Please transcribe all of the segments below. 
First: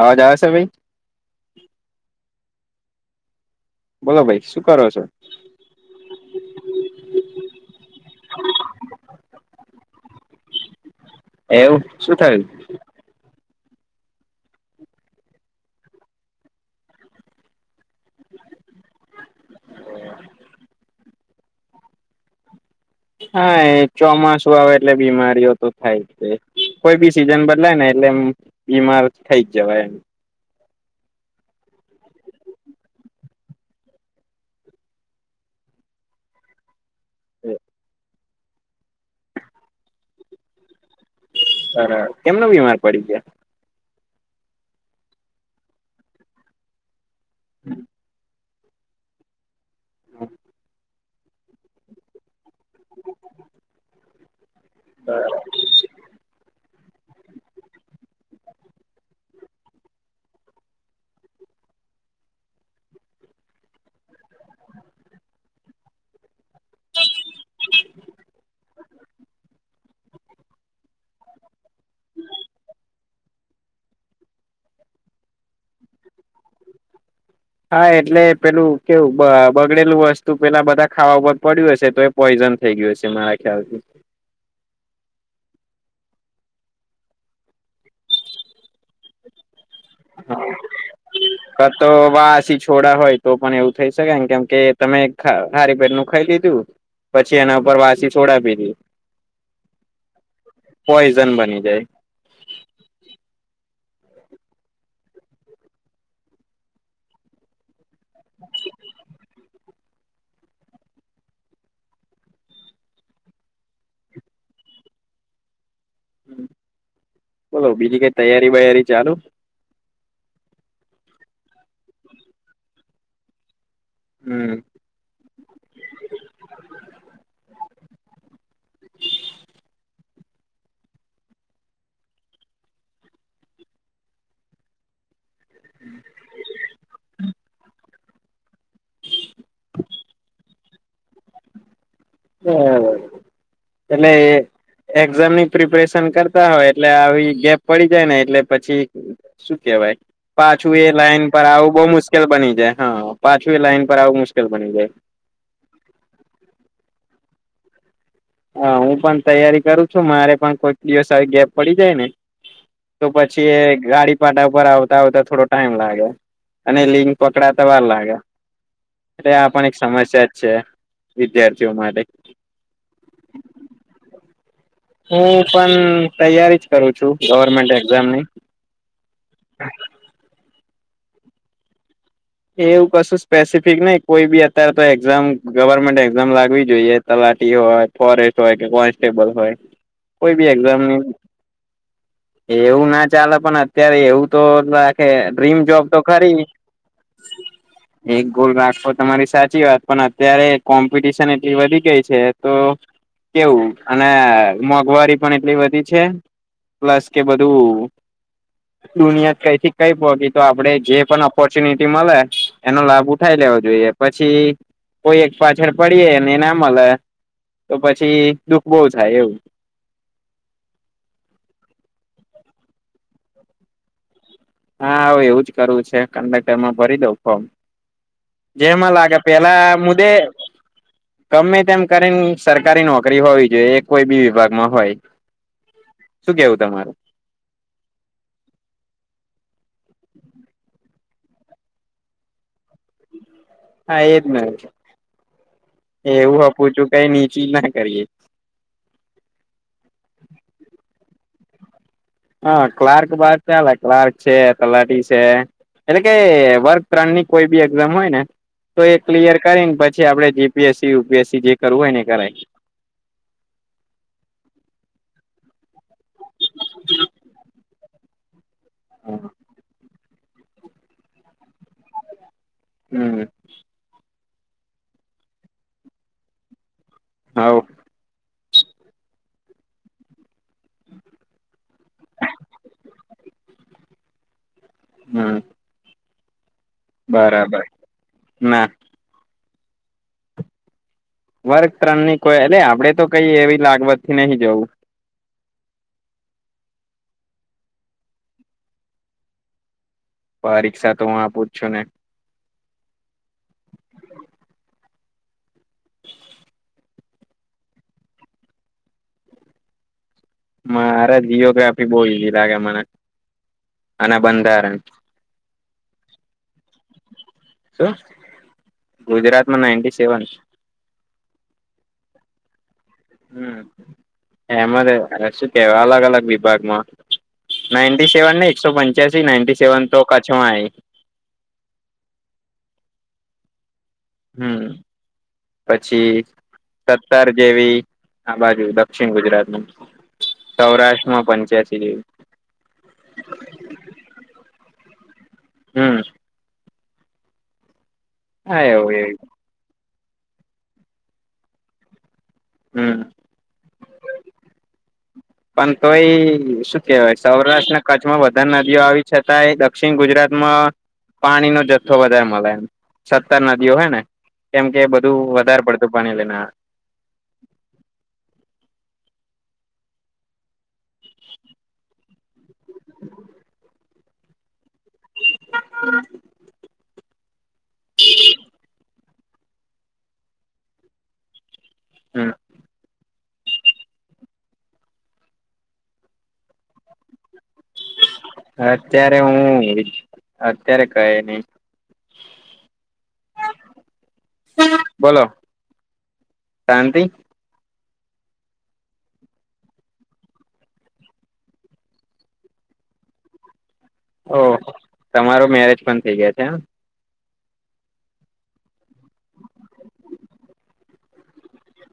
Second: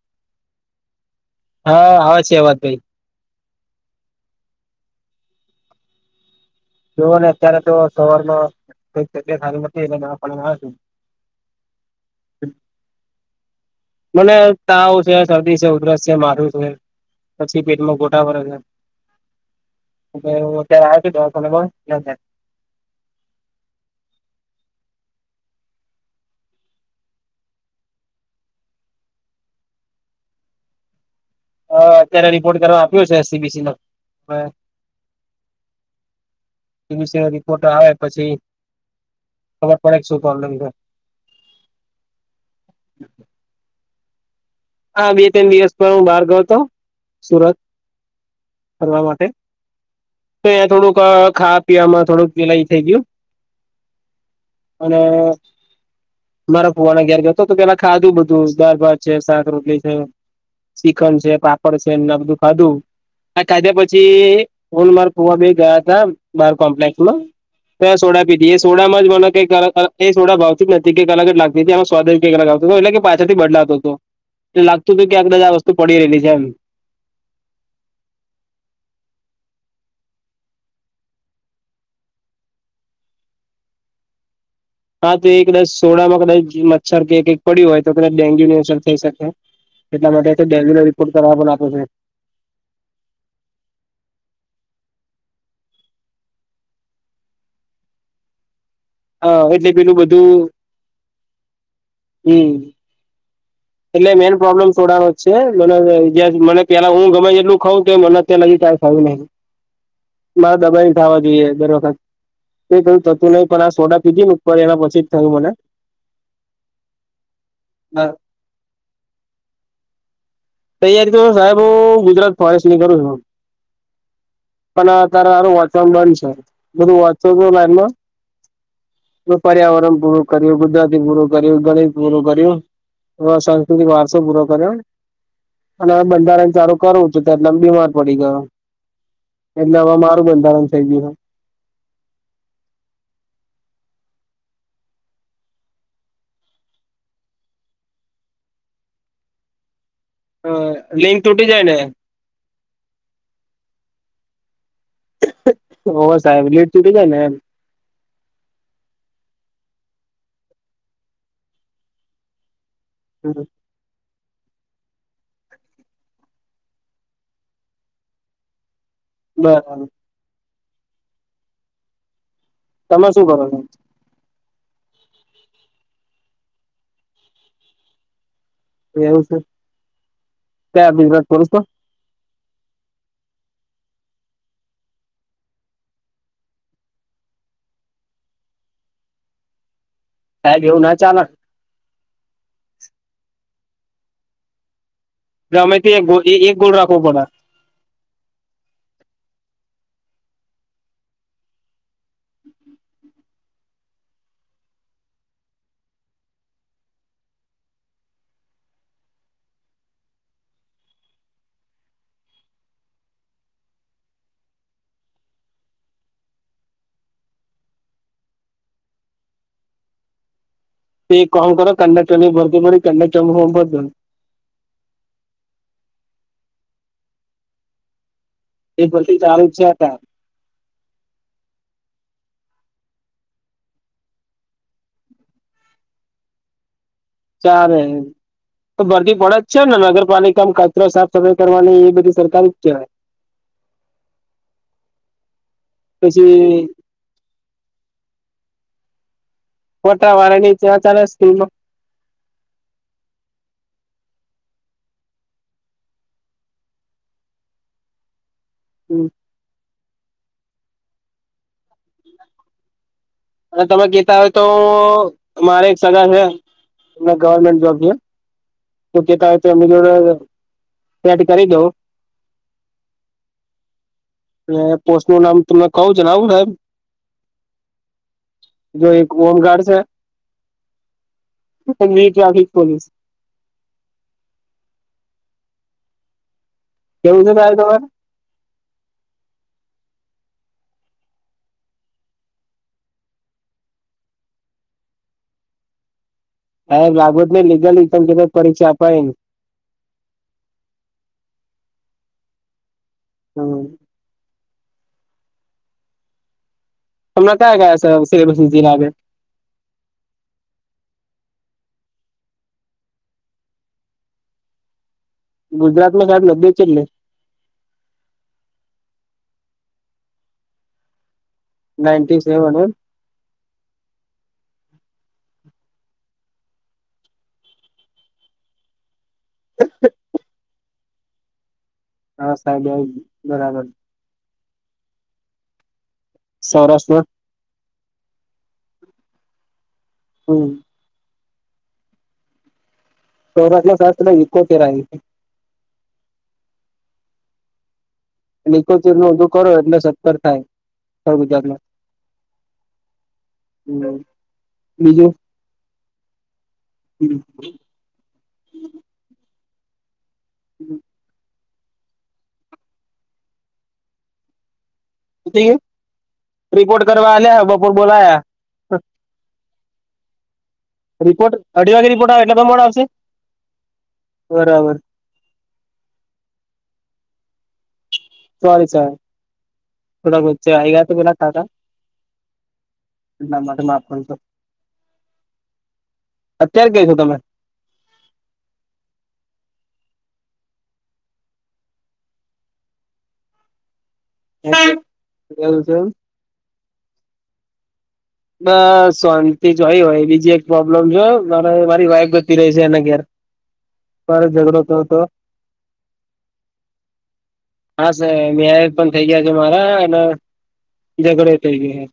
અવાજ આવે છે ભાઈ હા આવે છે અવાજ. બ. બોલો ભાઈ શું કરો છો. જોને અત્યારે તો સવારમાં કઈક જગ્યા સારી નથી એ એવું શું થયું. મને તાવ છે શરદી છે ઉધરસ છે મારું છે પછી પેટમાં ગોટા ભે છે હું અત્યારે આવ છ. કોબ લ હા એ ચોમાસું આવે એટલે બીમારીઓ તો થાય જ કોઈ બી સીઝન બદલાય ને એટલે એ બીમાર થઈ જ જવાય એમ. હ અત્યારે રિપોર્ટ કરવા આપ્યો છે એસીબીસી નો હ. પ રિપોર્ટ આવે પછી. ખબર પડે શું તોનન બરાબર કેમનો બીમાર પડી ગયા. હા બે ત્રણ દિવસ પર હું બહાર ગયો હતો. સુરત. કરવા માટે તો એ થોડું. ખાવા પીવા માં થોડુંક. પેલા થઈ ગયું અને મારા ફુવાના ગયાર ગ હતો તો પેલા ખાધું બધું. ારબાદ છે સાક શીખડ છે પાપડ છે એમને બધું ખાધું આ ખાધ્યા પછી ઓલ માર્ ફવા બે ગયા હતામ. બાર કોમ્પ્લેક્સમાં તો સોડા પીધી એ સોડામાં જ મને કઈ એ સોડા ભાવતી જ નથી કઈ અલગ જ લાગતી હતી એમાં સ્વાદ કઈકલ ગ આવતીું એટલે કે પાછળ. બદલાતો હતો. એટ લાગતું હતું કેંક બધા વસ્તુ પડી રહેલી છે એમ. હા એટલે પેલું કેવું બગડેલું વસ્તુ પેલા બધા ખાવા ઉપ ઉપર પડ્યું હશે તો એ પોઈઝન થઈ ગયું હશે મારા ખ્યાલથી હા તો એ કદાચ સોડામાં કદાચ મચ્છર ક કઈક પડ્યું હોય તો કદાચ ડેન્ગ્યુ ની અસર થઈ શકે. એટલા માટે તો ડેન્ગ્યુનો રિપોર્ટ કરવા પણ ક આપે છે તો વાસી છોડા હોય તો પણ એવું થઈ શકે કેમકે તમે ખારી પેટ નું ખાઈ લીધું પછી એના ઉપર વાસી છોડીધી હ એટલે પેલું બધું પોઈઝન બની જાય. હમ. એટલે મેઈન પ્રોબ્લેમ છોડવાનો જ છે મને જે મને પેલા હું ગમે એટલું ખઉ. મન નથીજી કાય ફયું ન મારા દબાઈ ખવા જોરદાર વખત એ કું થતું નહીં. પણ આ સોડા પીધી ને ઉપર એના પછી જ થયું મને [unintelligible] બોલો બીજી કઈ તૈયારી વયારી ચાલુ તૈયારી તો સાહેબ હું ગુજરાત ફોરેસ્ટની કરું છું. હમ પણ આ તારરું વાચવરણ બંધ છે બધું વા લાઈનમાં પર્યાવરણ પૂરું કર્યું ગુજરાતી પૂરું કર્યું ગણિત પૂરું કર્યું સાંસ્કૃતિક વારસો પૂરો કર્યો. અને બંધારણ ચારું કરવું છું એટલે બીમાર પડી ગયો એટલે હવે મારું બંધારણ થઈ ગયું છે. હ એટલે એક્ઝામની પ્રિપરેશન કરતા હોય એટલે આવી ગેપ પડી જાય ને એટલે પછી શું કેવાય પાછું એ લિંક લાઈન પર તૂટી જાય આવું ને બોવ મુશ્કેલ બની જાય હા પાછું એ લાઈન પર આવું મુશ્કેલ બની જાય સુતી જાય ને એમ હા હું પણ તૈયારી કરું છું મારે પણ કોઈક દિવસ આવી ગેપ પડી જાય ને તો પછી ગાડી પાટા ઉપર આવતા આવતા થોડો ટાઈમ લાગે અને લિંક પકડાતા વાર લાગે એટલે આ પણ એક બરાબર સમસ્યા જ છે. વિદ્યાર્થીઓ માટે તમે શું કરો છો. હું પણ તૈયારી જ કરું છું ગવર્મેન્ટ એક્ઝામની એવું છે. ક્યા બિઝનેસ કરું તો એવું કશું સ્પેસિફિક નય કોઈ બી અત્યારે તો એક્ઝામ ગવર્મેન્ટ એક્ઝામ લાગવી જોઈએ તલાટી હોય ફોરેસ્ટ હોય કે કોન્સ્ટેબલ હોય. કોઈ બી સાહેબ એવું ના એક્ઝામની ચાલે એવું ના ચાલે પણ અત્યારે એવું તો ડ્રીમ અમે એક જોબ તો ખરી એક ગોલ રાખવો પડે એક ગોલ રાખો તમારી સાચી વાત પણ અત્યારે કોમ્પિટિશન એટલી વધી ગઈ છે તો કેવું અને મોંઘવારી પણ એટલી વધી છે પ્લસ કે બધું દુનિયા કયથી કઈ પગી તો આપડે જે પણ ઓપોર્ચુનિટી મળે એનો લાભ ઉઠાય લેવો જોઈએ પછી કોઈ એક પાછળ પડીએ ને ના મળે તો પછી દુઃખ બહુ થાય એવું તે કણ કરો કન્ડકટર ભરતી ભરી કન્ડકટર ભર હા હ એવું જ કરવું છે કન્ટક્ટરમાં ભરી દઉં ફોર્મ એ જેમાં ભરતી લાગે ચાલુ જ પેલા છે અતાર મુદે ગમે તેમ કરીન સરકારી નોકરી હોવી જોઈએ એ કોઈ બી વિભાગમાં હોય શું કેવું તમારું ચાલે તો ભરતી પડે જ છે ને નગરપાલિકામાં કચરો સાફ સફાઈ કરવાની એ બધી સરકાર જ કહેવાય હા એજ ને એવું પછી આપું છું કઈ નીચી ના કરીએ ફોટા વાળાની ત્યાં ચાલે સ્કિલમાં હા ક્લાર્ક બાર ચાલે ક્લાર્ક છે તલાટી છે એટલે કે વર્ક ત્રણની કોઈ બી એક્ઝામ હોય ને તો એ ક્લિયર કરીને પછી આપડે જી પીએસસીયુપીએસસી જે કરવું હોય ને કરાય અને તમે કતા હોય તો મારે એક સગા છે એ ગવરમેન્ટ જોબ છે. તો કેતા હોય તો એમની જોડે સેટ કરી દઉ હમ અને પોસ્ટનું નામ તમને કવુ જણાવું સાહેબ ણાવો જો એક હોમગાર્ડસ છે તેમની ટ્રાફિક પોલીસ હમ કેવું છે સાહેબ બરાબર તમારે ના વર્ગ ત્રણ ની કોઈ એટલે આપડે તો કઈ એવી લાગવતથી નહીજવું. હબ લાભોદ ને લીગલમ ક પરીક્ષા અપાય. પરીક્ષા તો હું આપ પું છું ને. હમ. હમણા કયા ગયા છે સ જલા. મારે જીઓગ્રાફી બહ ઈઝી લાગે મને અને બંધારણ. ગુજરાતમાં સાહેબ લગે છેટને શું ગુજરાતમાં નાઇન્ટી સેવન નાઈન્ટી સેવન હ એમાં શું કેવાય અલગ અલગ વિભાગમાં નાી સેવન ને એકસો પંચ નાઇન્ટટી સેવન તો કચછમાં હા સાહેબ આવી બરાબર હમ પછી સૌરાષ્ટ્રમાં સત્સર જેવી આ બાજુ દક્ષિણ ગુજરાત માં હમ સૌરાષ્ટ્રમાં પણ જય શ્રી દવ ચો સા કો કેરા હમ એ હા એવું ઇકોતેર નું એવી ઓધું કરો એટલે થાય ગુજરાતમાં હમ હમ બીજું પણ તો એ શું કેહેવાય સૌરાષ્ટ્રના કચ્છમાં બધા નદીઓ આવી છતાં દક્ષિન ગુજરાત પાણી ન જથ્થો વધારે મળે સત્તર નદીઓ હોય ને એમ રિપોર્ટ કરવા આલયા બપોર બોલાયા રિપોર્ટ અઢીવાગે રિપોર્ટ આવે બપોર આવશે બરાબર હમ સોરી સાર થોડવચેઆઈ ગયા તો બલા કાકા હમ [inaudible] એટલા માટે માપ કરું તો અત્યારે ક છો તમે અત્યારે હું અત્યારે કહે નહી બું શાંતિ છે બ શાંતિ જોય હોય બીજી એક પ્રોબ્લેમ છે મારે મારી વાઈફ બતી રહી છે એના ઘેર મારો ઓ ઝઘડો થયો હતો તમારો મેરેજ પણ થઇ ગયા છે એમ હા સર મેયેજ પણ થઇ ગયા છે મારા અને ઝઘડે થઇ ગયા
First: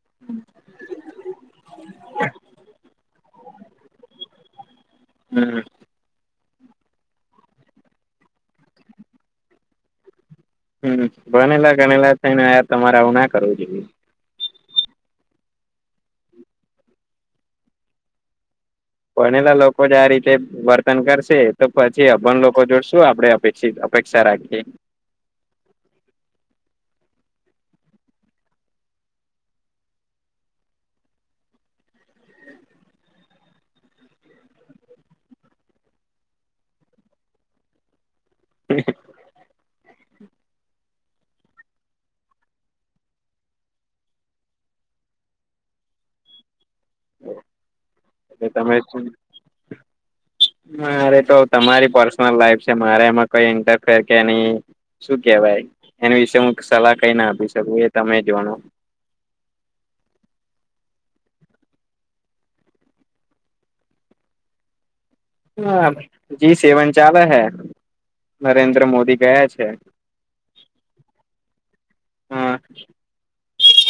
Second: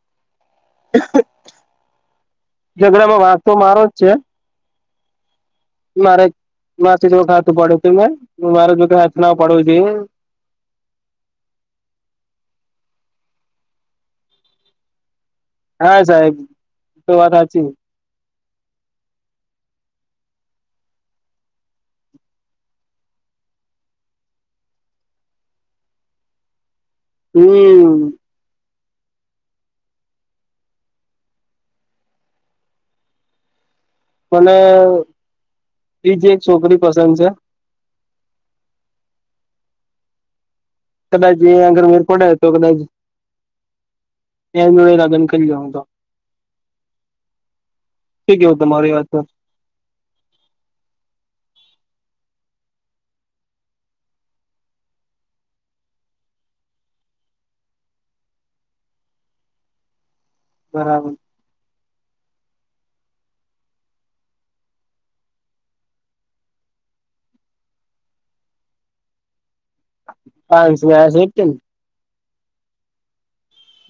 [inaudible] [inaudible] [inaudible] ઝઘડામાં વાંક તો મારો જ છે હમ મારે માથે [unintelligible] હાથ ન પડ્યો તમે મે મારે જો હાથ ના ઉપાડવો જોઈએ. હમ, ભણેલા, ગણેલા થઈને તમારે આવું ના કરવું જોઈએ. હા, સાહેબ તો વાત સાચી. ભણેલા લોકો જો આ રીતે વર્તન કરશે, તો પછી અભણ લોકો જોડશું આપણેે શું અપેક્ષિત અપેક્ષા રાખીએ. હમ. મને, બીજી એક છોકરી પસંદ છે. [unintelligible] કદાચ એ આગળ મેળ પડે તો કદાચ એની જોડે લગન કરી લઉં હું તો. શું એ કેવું તમે જ. તમારી વાત પર મારે તો તમારી પર્સનલ લાઈફ છે મારે એમાં કઈ ઇન્ટરફેર કેની શું કેહેવાય, એની વિશે હું સલાહ કઈ ના આપી શકું એ તમે જોણો. બરાબર. હા, જે સેવન ચાલે હે નરેન્દ્ર મોદી કહે છે. [unintelligible] હા.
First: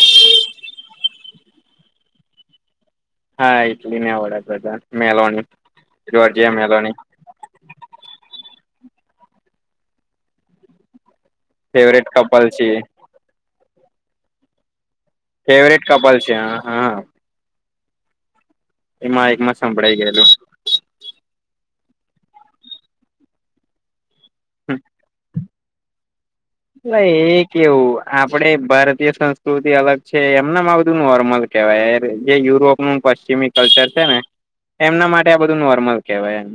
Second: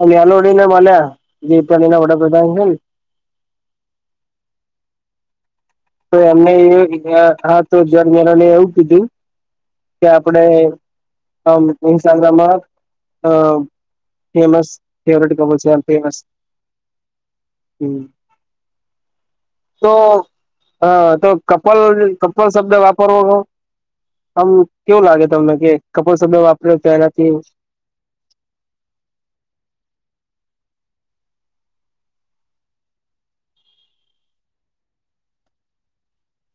અમે મેંલોડીને મલ્યા જે ઇટાલીના વડાપ્રધાન છે ને હા, ઇટલીના વઙાપ્રધાન મેલોની. તો એમને જોર્જિયા મેલોની એ હા, તો [unintelligible] એવું કીધું. કે, આપણે અમ ફેવરેટ કપલ ઇસ્ટાગ્રામમાં છીએ અ ફેમસ. કપલ છે ફેવરેટ કપલ છે. હા, હા. હમ. એમાં એકમાં સંભળાઈ ગયેલું. હા, તો કપલ, કપલ શબ્દ વાપરવો. આમ કેવું લાગે તમને કે કપલ્સ એ કેવું, આપણે ભારતીય સંસ્કૃતિ અલગ છે એમના આવ નોર્મલ કેવાય. જે યુરોપનું પશ્ચિમી કલ્ચર છે ને, એમના માટે આ બધું નોર્મલ કેહેવાય એમ.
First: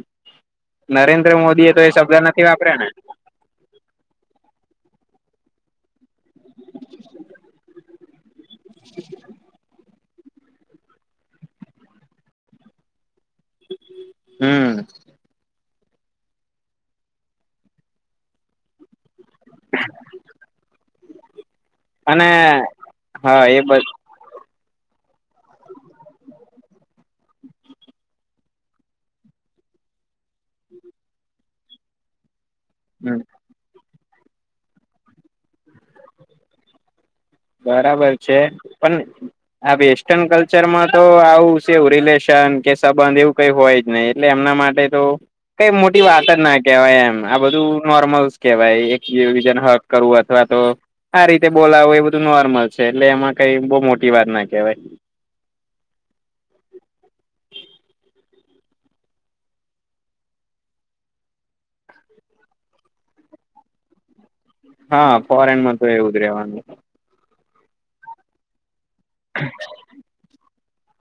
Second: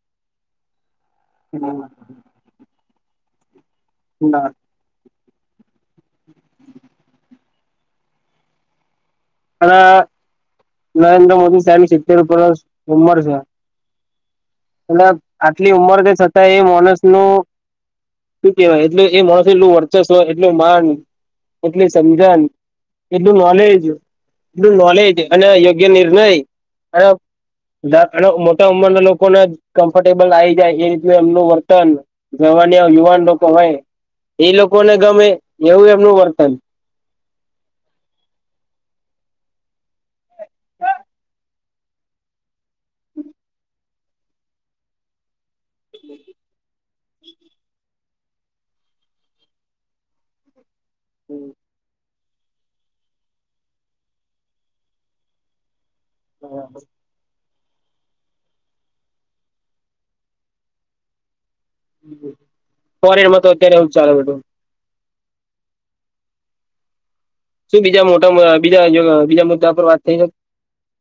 નરેન્દ્ર મોદીએ તો એ શબ્દ નથી વાપર્યા ને. ના. [inaudible] અને નરેન્દ્ર મોદી સાહેબ સિત્તેર ઉપર ઉંમર છે. [unintelligible] અલ્યા આ એટલી ઉંમર છે. છતાંય એ મોણસનું શુ કહેવાય? એટલે એ મોણસ એટલું વર્ચસ્વ, એટલું માન, એટલી અને સમજન, એટલું હા એ બ નોલેજ એનું નોલેજ અને યોગ્ય નિર્ણય અને મોટા ઉંમરના લોકોને કમ્ફર્ટેબલ આવી જાય એ રીત એમનું વર્તન જવાનીયા યુવાન લોકો હોય એ લોકોને ગમે એવું એમનું વર્તન. બરાબર છે. પણ આ વેસ્ટન કલ્ચરમાં તો આવું છે એવું રિલેશન કે સંબંધ એવું કઈ હોય જ નહી એટલે એમના માટે તો કઈ મોટી વાત જ ના કહેવાય એમ. આ બધું નોર્મલસ કેવાય એક-બીજાને હગ કરવું અથવા તો આ રીતે બોલાવો એ બધું તું નોર્મલ છે એટલે એમાં કઈ બઉ મોટી વાત ના કેહેવાય. [unintelligible] ફોરેનમાં તો અત્યારે હુ ચાલે બધુ. હા, ફોરેનમાં તો એવું જ રેવાનું. શું બીજા મોટા બીજા બીજા મુદ્દા પર વાત થઈ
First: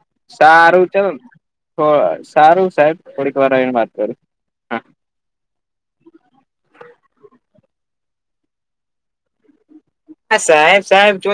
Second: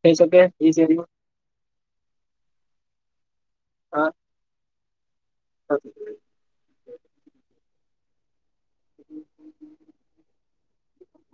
થઈ શકે એ સારું ચલ શેરીમાં અ સારું સાહેબ થોડીકવાર રઈને વાત કરું હા હ. [inaudible] આ સાહેબ સાહેબ ચો